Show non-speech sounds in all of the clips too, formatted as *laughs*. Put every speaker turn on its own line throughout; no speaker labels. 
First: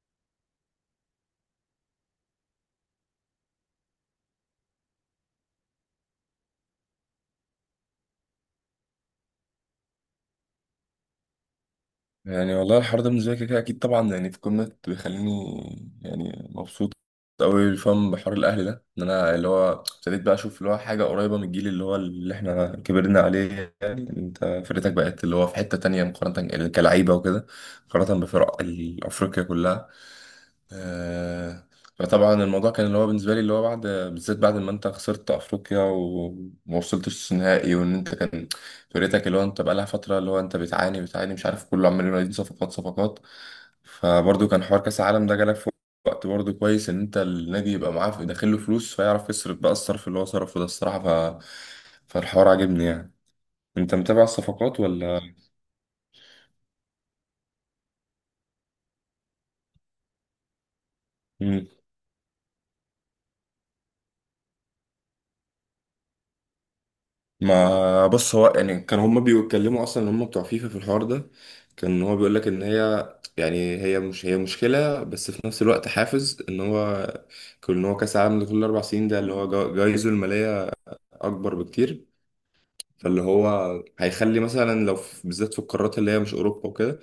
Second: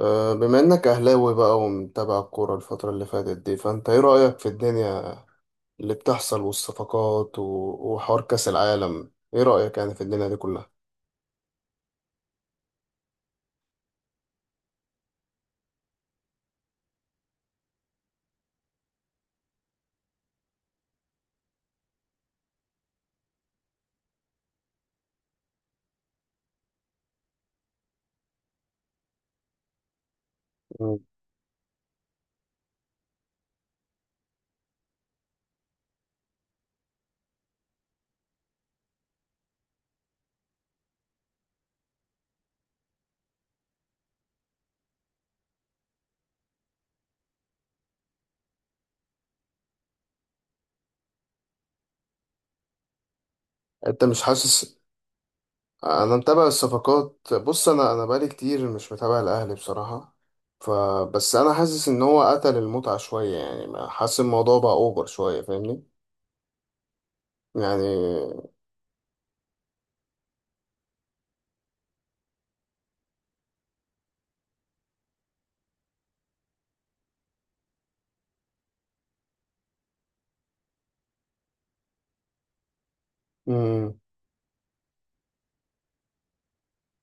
بما انك اهلاوي بقى ومتابع الكوره الفتره اللي فاتت دي، فانت ايه رايك في الدنيا اللي بتحصل والصفقات وحوار كاس العالم؟ ايه رايك يعني في الدنيا دي كلها؟
يعني والله الحوار ده بالنسبة لي كده كده أكيد طبعا، يعني في قمة بيخليني يعني مبسوط أوي. فاهم بحوار الأهل ده، إن أنا اللي هو ابتديت بقى أشوف اللي هو حاجة قريبة من الجيل اللي هو اللي إحنا كبرنا عليه. يعني أنت فرقتك بقت اللي هو في حتة تانية، مقارنة كلعيبة وكده، مقارنة بفرق أفريقيا كلها،
مم.
آه. فطبعا الموضوع كان اللي هو بالنسبه لي اللي هو بعد، بالذات بعد ما انت خسرت افريقيا وما وصلتش نهائي، وان انت كان فرقتك اللي هو انت بقى لها فتره اللي هو انت بتعاني بتعاني، مش عارف، كله عمال ينادي صفقات صفقات. فبرضه كان حوار كاس العالم ده جالك في وقت برضه كويس، ان انت النادي يبقى معاه داخل له فلوس، فيعرف يصرف بقى الصرف اللي هو صرفه ده الصراحه، فالحوار عاجبني يعني. انت
انت مش
متابع
حاسس؟
الصفقات ولا؟
انا متابع الصفقات. بص، انا بقالي كتير مش متابع الاهلي بصراحه، فبس انا حاسس ان هو قتل المتعه شويه. يعني حاسس الموضوع بقى اوفر شويه، فاهمني؟
ما بص،
يعني
هو يعني كان هما بيتكلموا اصلا ان هما بتوع فيفا في الحوار ده، كان هو بيقول لك ان هي، يعني هي مش هي مشكله، بس في نفس الوقت حافز، ان هو كل ان هو كاس العالم لكل 4 سنين ده اللي هو جايزه الماليه اكبر بكتير. فاللي هو
امم
هيخلي مثلا، لو بالذات في القارات اللي هي مش اوروبا وكده،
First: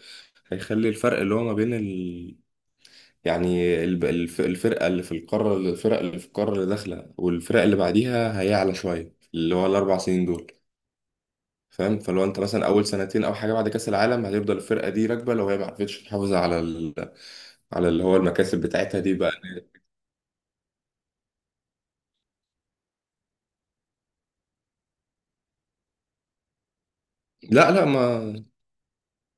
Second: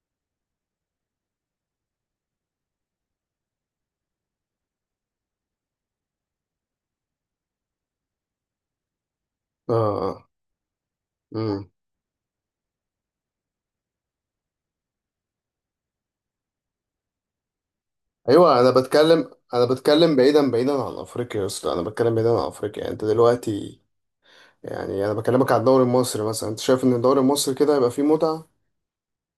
هيخلي الفرق اللي هو ما بين ال، يعني الفرقه اللي في القاره، الفرق اللي في القاره اللي داخله والفرق اللي بعديها هيعلى شويه اللي هو ال4 سنين
اه
دول.
امم
فاهم، فلو انت مثلا اول سنتين او حاجه بعد كاس العالم هتفضل الفرقه دي راكبه، لو هي ما عرفتش تحافظ على على اللي هو
ايوه،
المكاسب
انا
بتاعتها دي
بتكلم
بقى.
انا بتكلم بعيدا بعيدا عن افريقيا يا اسطى، انا بتكلم بعيدا عن افريقيا. يعني انت دلوقتي، يعني انا بكلمك على الدوري المصري مثلا، انت شايف ان الدوري المصري
لا،
كده
لا،
هيبقى فيه
ما
متعه؟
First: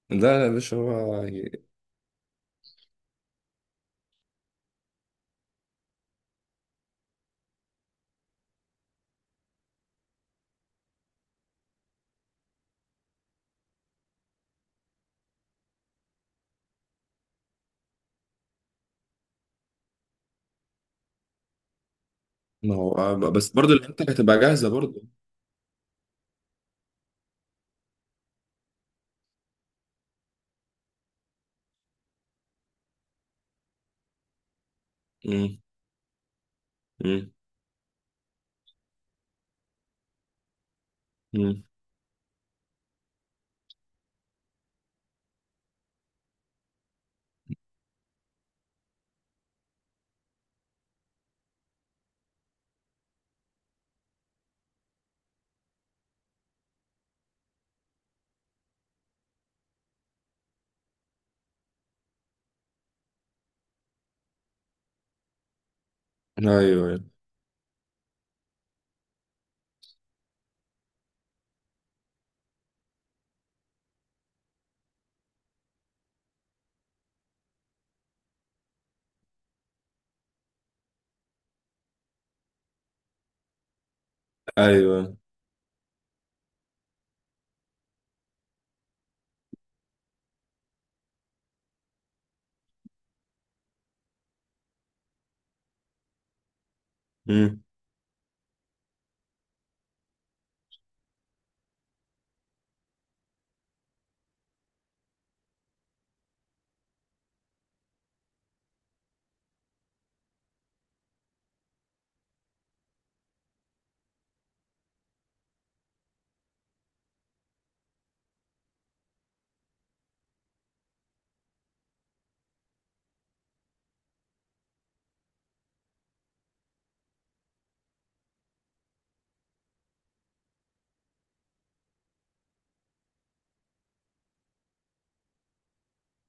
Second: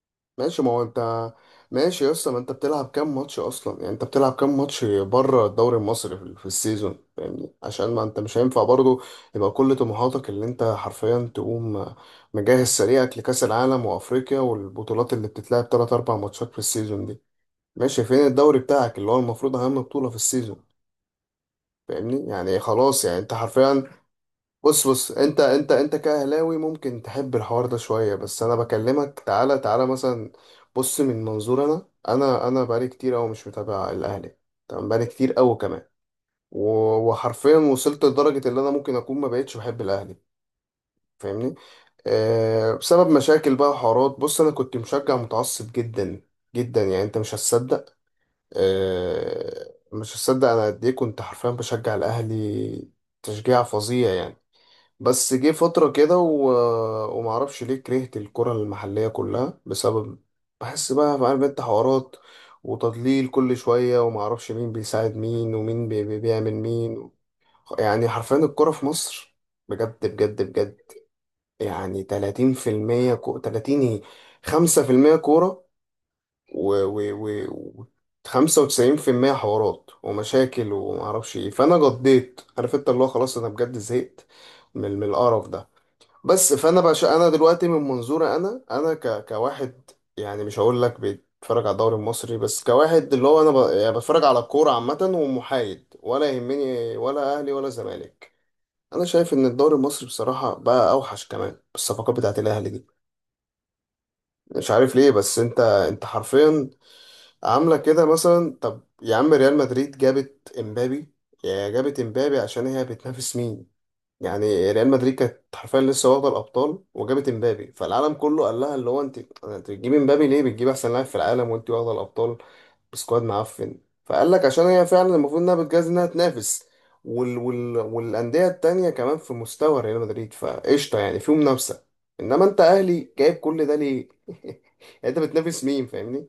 لا، لا يا
ماشي، ما
باشا،
هو انت،
هو يعني،
ماشي يا اسطى، ما انت بتلعب كام ماتش اصلا؟ يعني انت بتلعب كام ماتش بره الدوري المصري في السيزون؟ فاهمني؟ عشان ما انت مش هينفع برضو يبقى كل طموحاتك اللي انت حرفيا تقوم مجهز سريعك لكاس العالم وافريقيا والبطولات اللي بتتلعب 3 4 ماتشات في السيزون دي. ماشي، فين الدوري بتاعك اللي هو المفروض اهم بطوله في السيزون؟ فاهمني يعني،
ما
خلاص يعني
هو
انت
بس برضه
حرفيا.
الانتر هتبقى جاهزه
بص
برضه.
بص انت كاهلاوي ممكن تحب الحوار ده شويه، بس انا بكلمك. تعالى تعالى مثلا، بص من منظور، انا بقالي كتير قوي مش متابع الاهلي، تمام؟ بقالي كتير قوي
امم.
كمان.
امم.
وحرفيا وصلت لدرجه ان انا ممكن اكون ما بقتش بحب الاهلي، فاهمني؟
امم.
آه، بسبب مشاكل بقى وحوارات. بص، انا كنت مشجع متعصب جدا جدا، يعني انت مش هتصدق. آه، مش هصدق انا قد ايه كنت حرفيا بشجع الاهلي تشجيع فظيع يعني. بس جه فترة كده ومعرفش ليه كرهت الكرة المحلية كلها بسبب، بحس بقى، عارف انت، حوارات وتضليل كل شوية، ومعرفش مين بيساعد مين ومين بيعمل
ايوه.
مين. يعني حرفيا الكرة في مصر بجد بجد بجد يعني 30%، 30 ايه، 5% كورة و و و 95% حوارات ومشاكل ومعرفش ايه. فانا قضيت، عارف انت، اللي هو خلاص انا بجد زهقت من
ايوه.
القرف ده. بس فانا بقى انا دلوقتي من منظوري، انا انا كواحد، يعني مش هقول لك بيتفرج على الدوري المصري، بس كواحد اللي هو انا يعني بتفرج على الكوره عامه ومحايد، ولا يهمني ولا اهلي
امم.
ولا زمالك. انا شايف ان الدوري المصري بصراحه بقى اوحش كمان بالصفقات بتاعت الاهلي دي، مش عارف ليه. بس انت حرفيا عاملة كده مثلا. طب يا عم، ريال مدريد جابت امبابي، يا جابت امبابي، عشان هي بتنافس مين؟ يعني ريال مدريد كانت حرفيا لسه واخدة الأبطال وجابت امبابي، فالعالم كله قال لها اللي هو انت، انت بتجيبي امبابي ليه؟ بتجيب احسن لاعب في العالم وانت واخدة الأبطال بسكواد معفن. فقال لك عشان هي فعلا المفروض انها بتجهز انها تنافس، والأندية التانية كمان في مستوى ريال مدريد، فقشطة يعني في منافسة. انما انت اهلي، جايب كل ده ليه؟ *laughs* يعني انت بتنافس مين، فاهمني؟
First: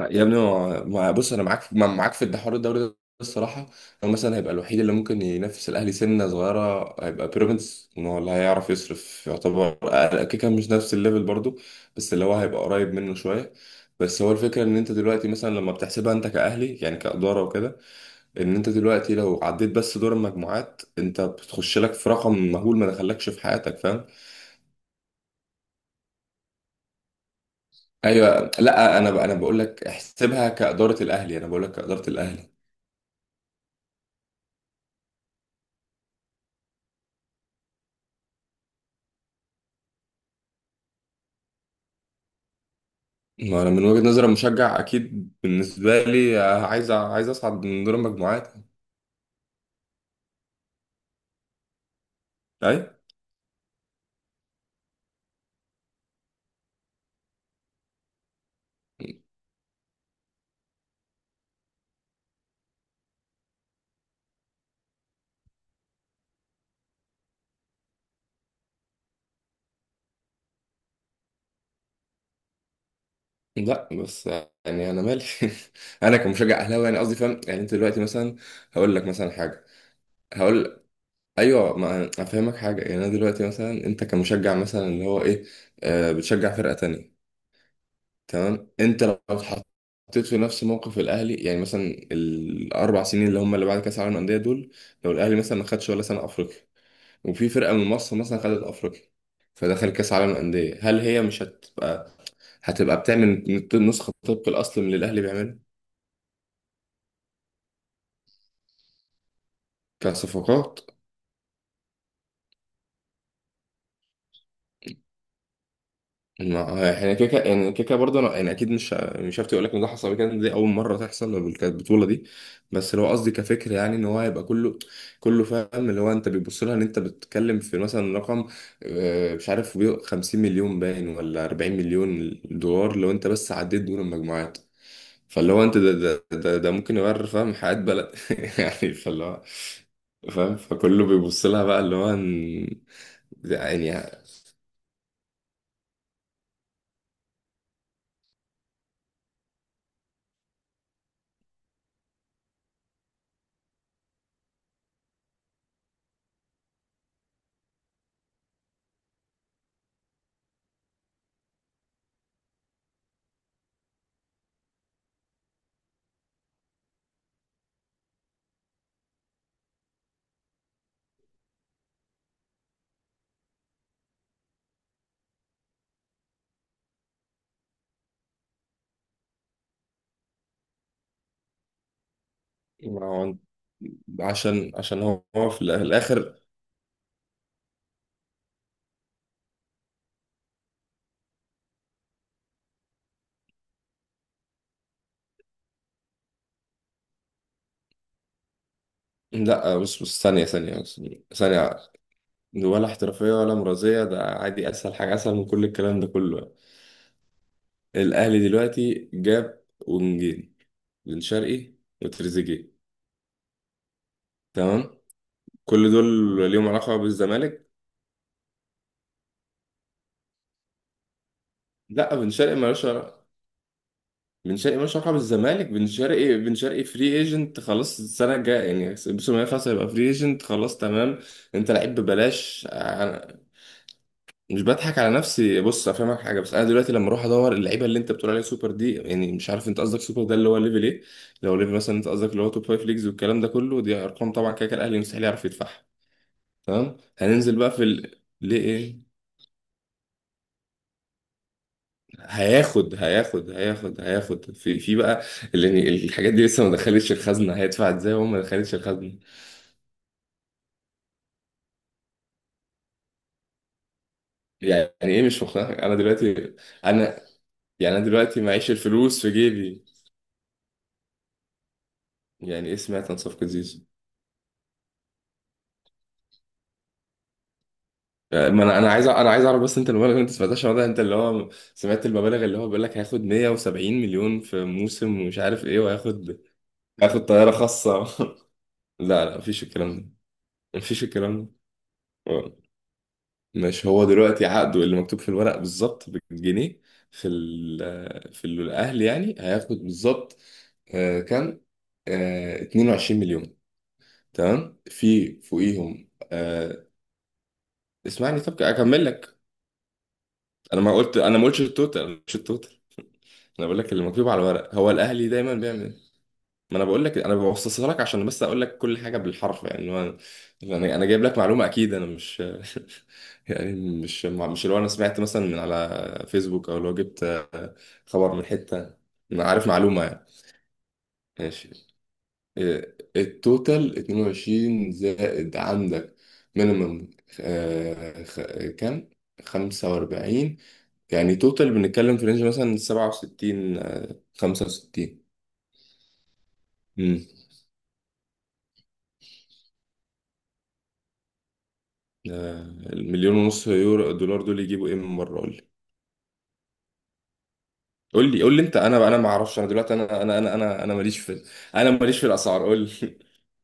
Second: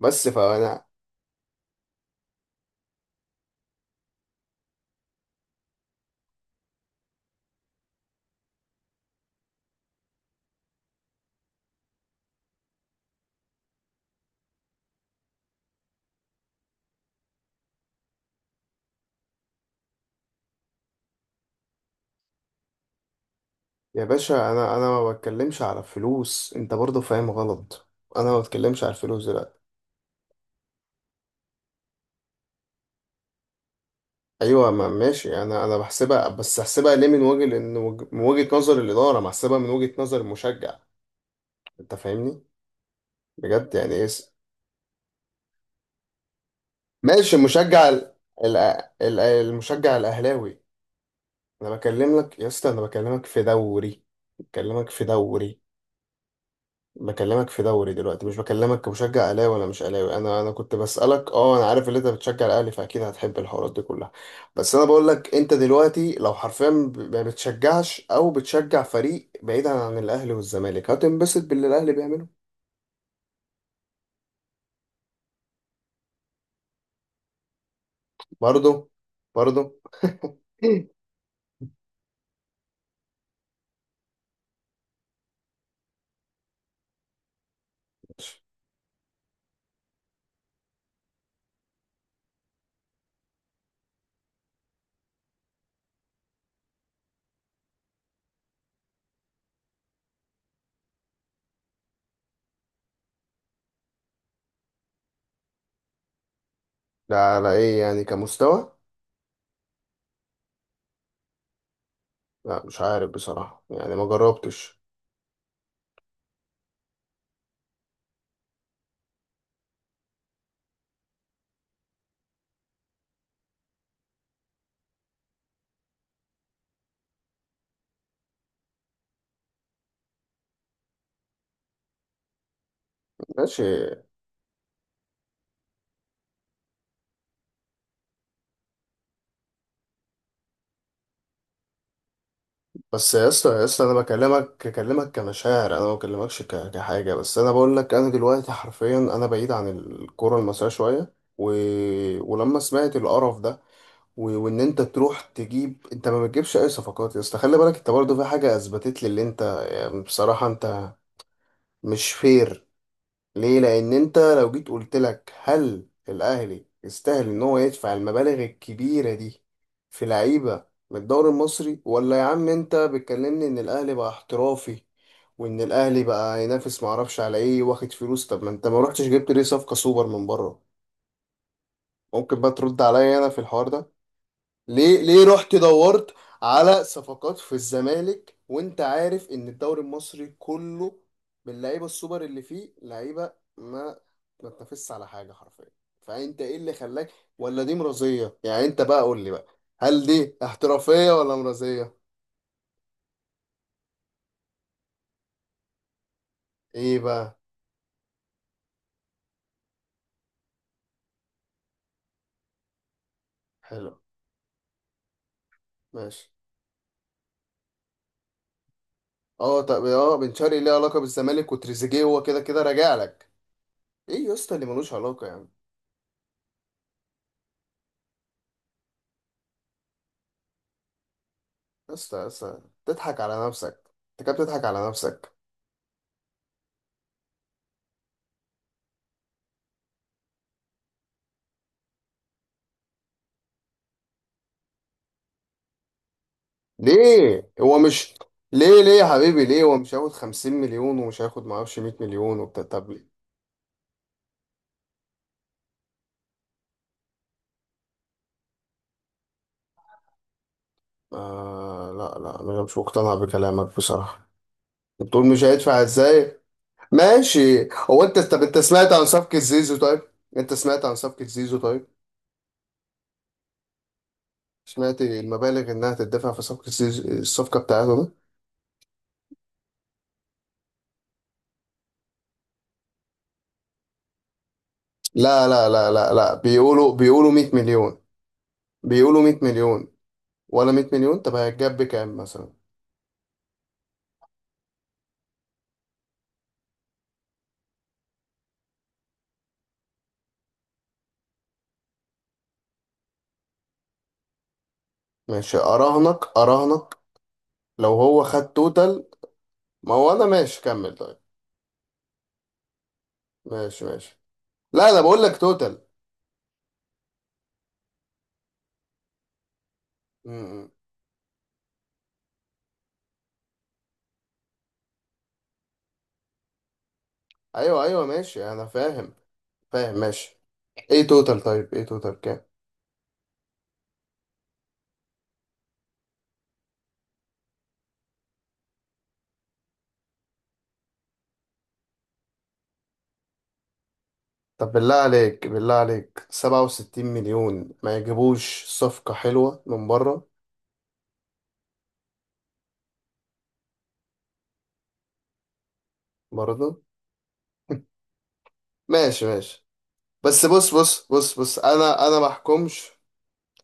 يا
بس
ابني،
فانا،
بص، انا معاك، معاك في الحوار الدوري ده الصراحه. هو مثلا هيبقى الوحيد اللي ممكن ينافس الاهلي سنه صغيره، هيبقى بيراميدز، ان هو اللي هيعرف يصرف، يعتبر كده كده مش نفس الليفل برضو، بس اللي هو هيبقى قريب منه شويه. بس هو الفكره، ان انت دلوقتي مثلا لما بتحسبها انت كاهلي، يعني كاداره وكده، ان انت دلوقتي لو عديت بس دور المجموعات انت بتخش لك في رقم مهول ما دخلكش في حياتك،
يا
فاهم.
باشا، انا ما بتكلمش على فلوس، انت برضه فاهم غلط. انا ما
ايوه،
بتكلمش على
لا،
الفلوس
انا بقول
دلوقتي.
لك احسبها كاداره الاهلي، انا بقول لك كاداره الاهلي.
ايوه ما ماشي، انا بحسبها، بس هحسبها ليه من وجه لان من وجهة نظر الاداره؟ ما هحسبها من وجهة نظر المشجع، انت فاهمني؟
ما انا
بجد
من
يعني ايه
وجهة نظري مشجع، اكيد بالنسبه لي عايز، عايز
ماشي.
اصعد من
المشجع
دور
ال...
المجموعات.
ال... ال... المشجع الاهلاوي، انا بكلم لك يا اسطى،
اي.
انا بكلمك في دوري، بكلمك في دوري بكلمك في دوري دلوقتي، مش بكلمك كمشجع اهلاوي ولا مش اهلاوي. انا كنت بسالك، اه انا عارف ان انت بتشجع الاهلي، فاكيد هتحب الحوارات دي كلها، بس انا بقول لك انت دلوقتي لو حرفيا ما بتشجعش او بتشجع فريق بعيدا عن الاهلي والزمالك، هتنبسط باللي الاهلي بيعمله.
لا، بس يعني انا مالي *laughs* انا كمشجع اهلاوي يعني قصدي، فاهم، يعني انت دلوقتي مثلا،
برضه.
هقول لك مثلا حاجه،
برضه.
هقول.
*laughs*
ايوه، ما افهمك حاجه، يعني انا دلوقتي مثلا انت كمشجع مثلا اللي هو ايه، آه بتشجع فرقه تانية. تمام، انت لو اتحطيت في نفس موقف الاهلي، يعني مثلا ال4 سنين اللي هم اللي بعد كاس العالم للانديه دول، لو الاهلي مثلا ما خدش ولا سنه افريقيا، وفي فرقة من مصر مثلا خدت أفريقيا فدخل كأس عالم الأندية، هل هي مش هتبقى بتعمل نسخة طبق الأصل من اللي الأهلي بيعمله؟
لا، على ايه يعني؟ كمستوى؟
كصفقات؟
لا مش عارف بصراحه، يعني ما جربتش.
ما احنا يعني كده كده برضه انا، يعني اكيد مش هفتي اقول لك ان ده حصل قبل كده، دي اول مره تحصل البطوله دي. بس لو قصدي كفكر يعني، ان هو هيبقى كله كله، فاهم، اللي هو انت بتبص لها ان انت بتتكلم في مثلا رقم، مش عارف، 50 مليون باين، ولا 40 مليون دولار لو انت بس
ماشي.
عديت دور المجموعات. فاللي هو انت ده ممكن يغير، فاهم، حياة بلد *laughs* يعني. فاللي هو، فاهم، فكله بيبص لها بقى اللي هو
بس يا اسطى، يا اسطى، انا
يعني،
بكلمك، بكلمك كمشاعر، انا ما بكلمكش كحاجه. بس انا بقول لك انا دلوقتي حرفيا انا بعيد عن الكوره المصريه شويه، و... ولما سمعت القرف ده، وان انت تروح تجيب، انت ما بتجيبش اي صفقات يا اسطى. خلي بالك، انت برضه في حاجه اثبتت لي اللي انت، يعني بصراحه، انت مش فير. ليه؟ لان انت لو جيت قلت لك هل الاهلي يستاهل ان هو يدفع المبالغ الكبيره دي في لعيبه من الدوري المصري؟ ولا يا عم، انت بتكلمني ان الاهلي بقى احترافي وان الاهلي بقى ينافس معرفش على ايه، واخد فلوس. طب ما انت ما رحتش جبت ليه صفقه سوبر من بره؟ ممكن بقى ترد
ما
عليا انا
هو،
في الحوار ده؟
عشان
ليه؟
عشان
ليه
هو
رحت
في
دورت
الآخر.
على صفقات في الزمالك وانت عارف ان الدوري المصري كله باللعيبه السوبر، اللي فيه لعيبه ما تنافسش على حاجه حرفيا؟ فانت ايه اللي خلاك؟ ولا دي مرضيه؟ يعني انت بقى قول لي بقى،
لا، بص
هل
بص
دي
ثانية ثانية بص
احترافيه ولا
ثانية،
مرضيه؟
ولا احترافية ولا مرضية، ده عادي، أسهل حاجة، أسهل من كل الكلام ده كله.
ايه بقى؟
الأهلي دلوقتي جاب ونجيل، بن شرقي، وتريزيجيه،
حلو.
تمام، كل
ماشي.
دول ليهم علاقة بالزمالك؟
اه طب، اه بن شرقي ليه علاقه بالزمالك؟ وتريزيجيه
لا،
هو
بن
كده
شرقي
كده
مالوش،
راجع لك. ايه يا اسطى
بن
اللي
شرقي
ملوش
ملوش علاقة
علاقه يا عم؟
بالزمالك، بن شرقي، بن شرقي فري ايجنت خلاص السنة الجاية، يعني الموسم اللي خلاص هيبقى فري ايجنت خلاص، تمام، انت
يا
لعيب
اسطى، يا اسطى،
ببلاش
تضحك
أنا.
على نفسك؟ انت كده
مش
بتضحك على
بضحك على
نفسك.
نفسي، بص افهمك حاجة، بس انا دلوقتي لما اروح ادور اللعيبة اللي انت بتقول عليها سوبر دي، يعني مش عارف انت قصدك سوبر ده اللي هو ليفل ايه. لو ليفل مثلا انت قصدك اللي هو توب فايف ليجز والكلام ده كله، دي ارقام طبعا كده كده الاهلي مستحيل يعرف يدفعها. تمام،
ليه
هننزل بقى
هو
في
مش،
ليه؟
ليه ليه يا
ايه؟
حبيبي، ليه هو مش هياخد 50 مليون؟ ومش هياخد معرفش 100 مليون وبتاع؟ طب
هياخد
ليه؟
هياخد هياخد هياخد في بقى، اللي يعني الحاجات دي لسه ما دخلتش الخزنه، هيدفع ازاي وهو ما دخلتش الخزنه؟
آه لا لا، انا مش مقتنع بكلامك بصراحة.
يعني ايه
بتقول
مش
مش
مقتنع،
هيدفع
انا
ازاي؟
دلوقتي انا،
ماشي.
يعني
هو
انا
انت،
دلوقتي
طب انت
معيش
سمعت عن
الفلوس في
صفقة زيزو
جيبي.
طيب؟ انت سمعت عن صفقة زيزو طيب؟
يعني ايه سمعت عن صفقه زيزو؟
سمعت المبالغ انها تدفع في صفقة زيزو، الصفقة بتاعته دي؟
يعني، ما انا عايز انا عايز اعرف، بس انت المبالغ اللي انت سمعتهاش النهارده، انت اللي هو سمعت المبالغ اللي هو بيقول لك هياخد 170 مليون في موسم ومش
لا
عارف
لا
ايه،
لا لا لا،
وهياخد،
بيقولوا،
هياخد
بيقولوا 100
طياره
مليون،
خاصه *laughs*
بيقولوا
لا، لا،
100
مفيش
مليون،
الكلام ده،
ولا 100
مفيش
مليون؟ طب
الكلام
هيتجاب بكام مثلا؟
ده. مش هو دلوقتي عقده اللي مكتوب في الورق بالظبط بالجنيه، في ال في الاهلي، يعني هياخد بالظبط، كام؟ 22 مليون، تمام، في
ماشي،
فوقيهم
اراهنك، اراهنك لو هو
اسمعني،
خد
طب
توتال.
اكمل لك.
ما هو انا ماشي، كمل طيب.
انا ما قلتش التوتال، مش التوتال، انا بقول
ماشي
لك اللي
ماشي.
مكتوب على الورق،
لا
هو
انا بقول
الاهلي
لك
دايما
توتال.
بيعمل. ما انا بقول لك، انا ببسطها لك عشان بس اقول لك كل حاجه بالحرف يعني، هو
م- م.
انا جايب لك معلومه اكيد، انا مش *laughs* يعني، مش مش اللي هو انا سمعت مثلا من على فيسبوك او لو جبت
ايوه ايوه
خبر من
ماشي انا
حته،
فاهم.
انا عارف
فاهم
معلومه يعني.
ماشي. ايه توتال
ماشي.
طيب؟ ايه توتال كام؟
إيه، التوتال 22 زائد عندك، مينيمم كام؟ 45، يعني توتال بنتكلم في رينج مثلا 67
طب بالله
65.
عليك، بالله عليك، 67 مليون ما يجيبوش صفقة حلوة من بره؟
آه، المليون ونص يورو دولار دول يجيبوا ايه من مره، قول لي،
برضه. *laughs*
قول لي، قول لي انت، انا
ماشي
ما اعرفش،
ماشي.
انا دلوقتي انا انا
بس
انا
بص
انا انا
بص
ماليش
بص
في،
بص،
انا
انا
ماليش
انا
في
ما
الاسعار، قول
احكمش.
لي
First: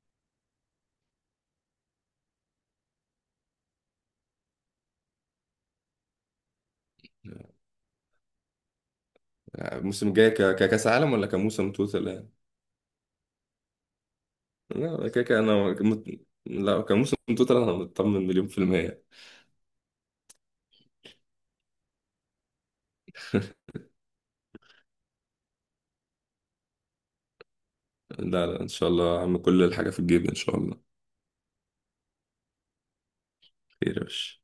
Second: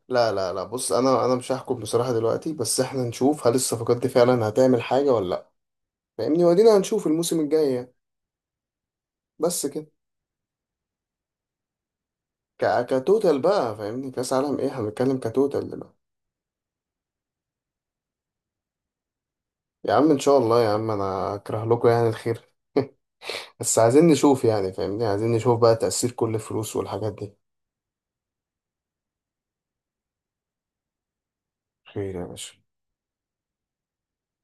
لا لا لا، بص، انا مش هحكم بصراحة دلوقتي، بس احنا نشوف هل الصفقات دي فعلا هتعمل حاجة ولا لا، فاهمني؟ ودينا هنشوف الموسم
*laughs*
الجاي يعني. بس كده.
الموسم الجاي، ككاس عالم ولا كموسم توتال يعني؟
كتوتال بقى، فاهمني؟ كاس عالم ايه؟
لا
هنتكلم
كده انا
كتوتال دلوقتي.
مت... لا كموسم توتال، انا مطمن مليون في المية
يا عم، ان شاء الله يا عم، انا اكره لكم يعني الخير؟ *laughs*
*laughs*
بس عايزين نشوف يعني، فاهمني؟ عايزين نشوف بقى تأثير كل الفلوس والحاجات دي.
لا، لا، ان شاء الله يا عم، كل الحاجة في الجيب ان شاء الله.
خير يا باشا.
خير يا باشا.